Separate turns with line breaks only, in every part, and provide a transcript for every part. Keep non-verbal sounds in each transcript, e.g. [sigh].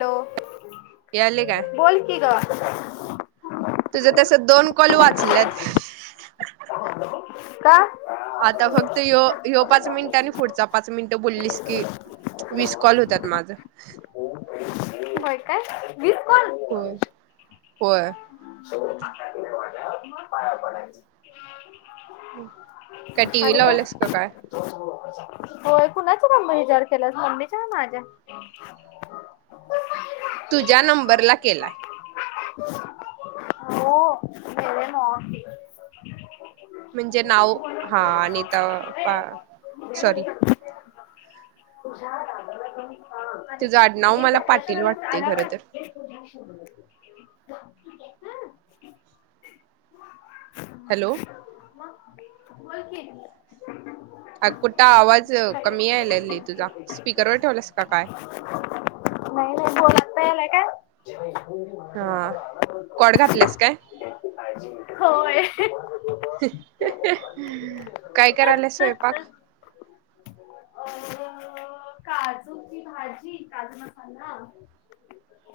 Hello
याले काय
बोल कि ग
तुझं तसं दोन कॉल वाचल्यात
का
आता फक्त यो, यो पाच मिनिट आणि पुढचा पाच मिनिटं बोललीस की वीस कॉल होत्यात माझ
होय काय वीस कॉल हो
होय होय
देवाच्या पाया पडायचं
काय टी व्ही
आणि काय
लावल्यास का
होय कुणाच मम् हचार केला मम्मीच्या का माझ्या
तुझ्या नंबरला केलाय
ओ [inaudible]
म्हणजे नाव हा आनिता बा सॉरी तुझं
तुझा
आडनाव मला पाटील वाटते खर तर
[inaudible] [inaudible]
हॅलो
बोल की
हा कुठ आवाज
नाही
कमी यायलाय लली तुझा स्पीकरवर ठेवलास का काय
नाही, नाही बोल आत्ता यायलाय काय जेव्हा इी मणशी
हा
माझ्यावर
कॉड
आलाय
घातल्यास काय
[unintelligible] होय
काय करायल्यास स्वयंपाक
अ काजूची भाजी, काजू मसाला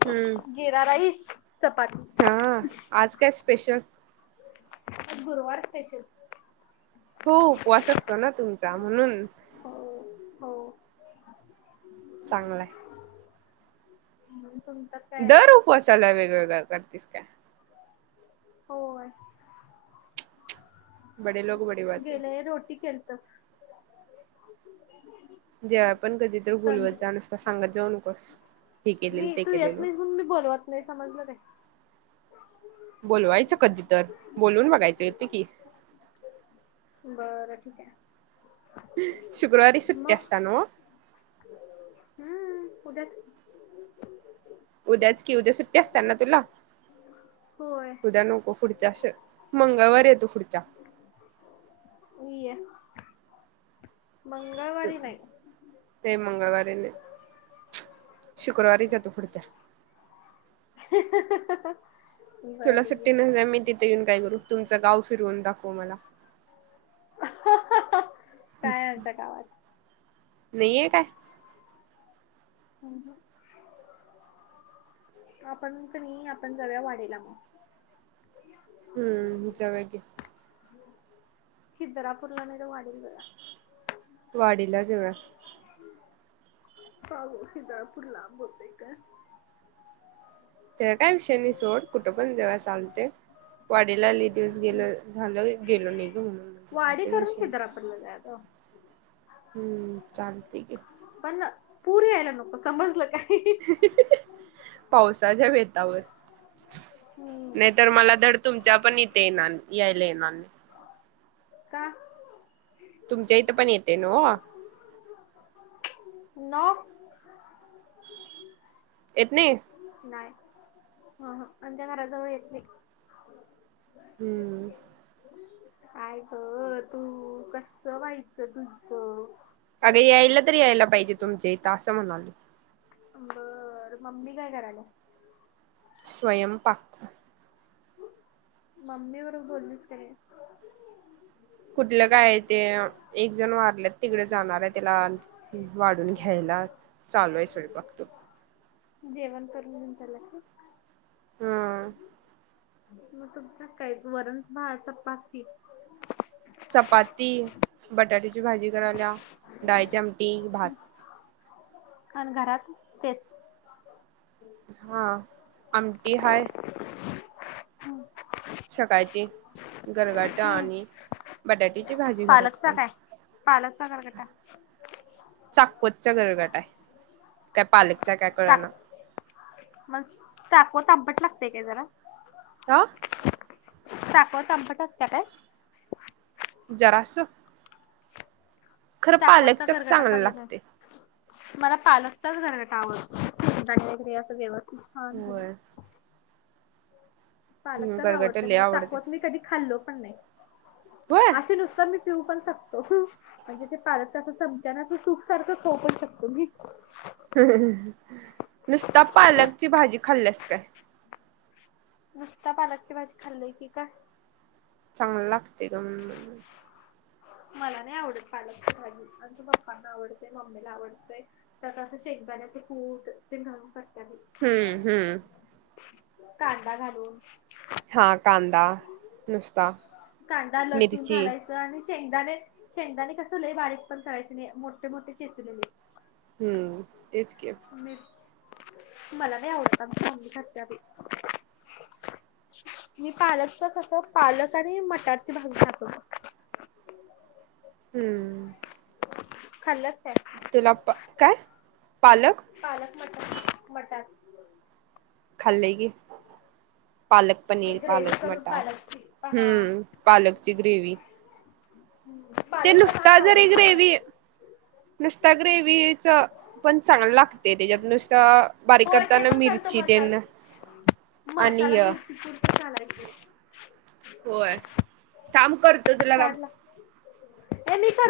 हम्म
जिरा राईस, चपाती
हा आज काय स्पेशल
गुरुवार स्पेशल
हो उपवास असतो ना तुमचा म्हणून
हो, हो
चांगलंय
ह तुमचा
दर उपवासाला वेगवेगळं करतीस काय
होय
बडे लोक बडी बात आहे
गेल्यावेळी रोटी केलत
जेव्हा पण कधीतरी
तंद
बोलवत जा नुसता सांगत जाऊ नकोस हे केलेल
मी
ते
तू
केलेल
येत
म्हणून
नाहीस मी बोलवत नाही समजलं नाही
बोलवायचं कधी तर बोलून बघायचं येतो की
बरं ठीक आहे
शुक्रवारी सुट्टी असत्या नव्ह
हम् उद्याच
उद्याच की उद्या सुट्टी असत्या ना तुला
होय
उद्या नको पुढच्या श मंगळवारी येतो पुढच्या
ये मंगळवारी नाही
ये मंगळवारी नई शुक्रवारीच येतो पुढच्या
ह्ह ह्ह ह्ह ह्ह हं.
तुला सुट्टी नाही ना, मी तिथे येऊन काय करू? तुमचं गाव फिरवून दाखव मला.
ह्ह ह्ह ह्ह.
[inaudible] वेळी हाय का?
हं हं. आपण तं नई, आपण तर जाऊया वाडीला.
हम्म, जाऊया कि.
खिदरापूरला नाही तर वाडीला
वाडीला जाऊया.
पाहू सितापूर लांब होतंय का.
ते काय विषय नय सोड, कुठं पण जेवा चालते वाडीला दिवस गेलं, झालं गेलो नाही. [inaudible]
कडल का गं?
हम्म, चाल ठीक हे.
पण पुर यायला नको, समजलं काय.
पावसाच्या बेतावर.
हम्म
नायतर मला धड तुमच्या पण इथे येणान, यायला येणार नाही.
का?
तुमच्या इथं पण येते नों आ
नं.
येत नय ये.
नाय ह-ह आमच्या घराजवळ येते.
हम्म.
आय गं तू कसं व्हायचं तुझं.
अगं यायला तरी यायला पाहिजे, तुमच्या इथं असं म्हणाल.
बर, मम्मी काय करायला?
स्वयंपाक.
मम्मी बरोबर बोललीस का नाय?
कुठलं काय. ते एक जण वारलेत, तिकडे जाणार आहे त्याला वाढून घ्यायला चालू आहे स्वयंपाक.
जेवण कर म्हणू चलायचं.
ह्ह.
मग तुमचा काय? वरण, भात, चपाती.
चपाती, बटाट्याची भाजी करायल्या, डायची आमटी, भात
अन घरात तेच.
हा, आमटी हाय. सकाळची गरगाटा
हम्म
आणि बटाट्याची भाजी घरात
पालकचा
पण
काय? पालकचा गरगटा.
चाकवतचा गरगटाय, ते पालकचा काय
चाक
कळना.
मग चाकवट आंबट लागतेय काय जरा?
सा
चाकवट आंबट असत्या काय?
जरासं.
हमी चाकवतचा
पालकच
गरगट
चांगलं
खाल्लो
लागते
नाही. मला पालकचाच गरगटा आवडतो. शेंगदाणे वगैरे असं व्यवस्थित छान घालून.
होय
पालकचाच
गरगट
आवडतं
लय
मला
आवडते
चाकवत मी कधी खाल्लो पण नाही.
होय.
अस नुसत मी पिऊ पण शकतो. म्हणजे ते पालकच असं चमच्याना असं सूप सारखं खाऊ पण शकतो मी.
नुसता पालकची भाजी खाल्ल्यास काय?
नुसत्या पालकची भाजी खाल्लोय की का?
चांगलं लागते ग म्हणून.
मला नाही आवडत पालकची भाजी आमच्या पप्पांना आवडतेय मम्मीला आवडते. त्यात असं शेगंदाण्याचे कूट ते घालून करत्या
हम्म
बाई.
हम्म
कांदा घालून.
हा कांदा नुसता.
कांदा लसूण
मिरची
घालायच. आणि शेंगदाणे शेंगदाणे कस लई बारीक पण करायचे नाही मोठे मोठे चेचलेले.
हम्म तेच की.
मला नाही आवडत आमची मम्मी खात्या बाई. मी पालकच कस पालक आणि मटारची भाजी दाखवत.
हम्म.
खाल्ल्यास काय?
तुला प काय पालक?
पालक मटर मटार.
खाल्ले की पालक.
ते
पनीर
ग्रेव्ही
पालक
करून
मटर
पालकची पहा
हम्म पालकची ग्रेवी. ते
पालक तर
नुसता
भात
जरी
आवडतो
ग्रेवी
मला
नुसता ग्रेवीच. पण चांगल लागते त्याच्यात नुसत बारीक
होय ते
करताना
पण करतो
मिरची
मसाला
तेणं.
मसाला मिरची पुरती घालायचं.
होय थांब करतो तुला थांब.
ए मी कर.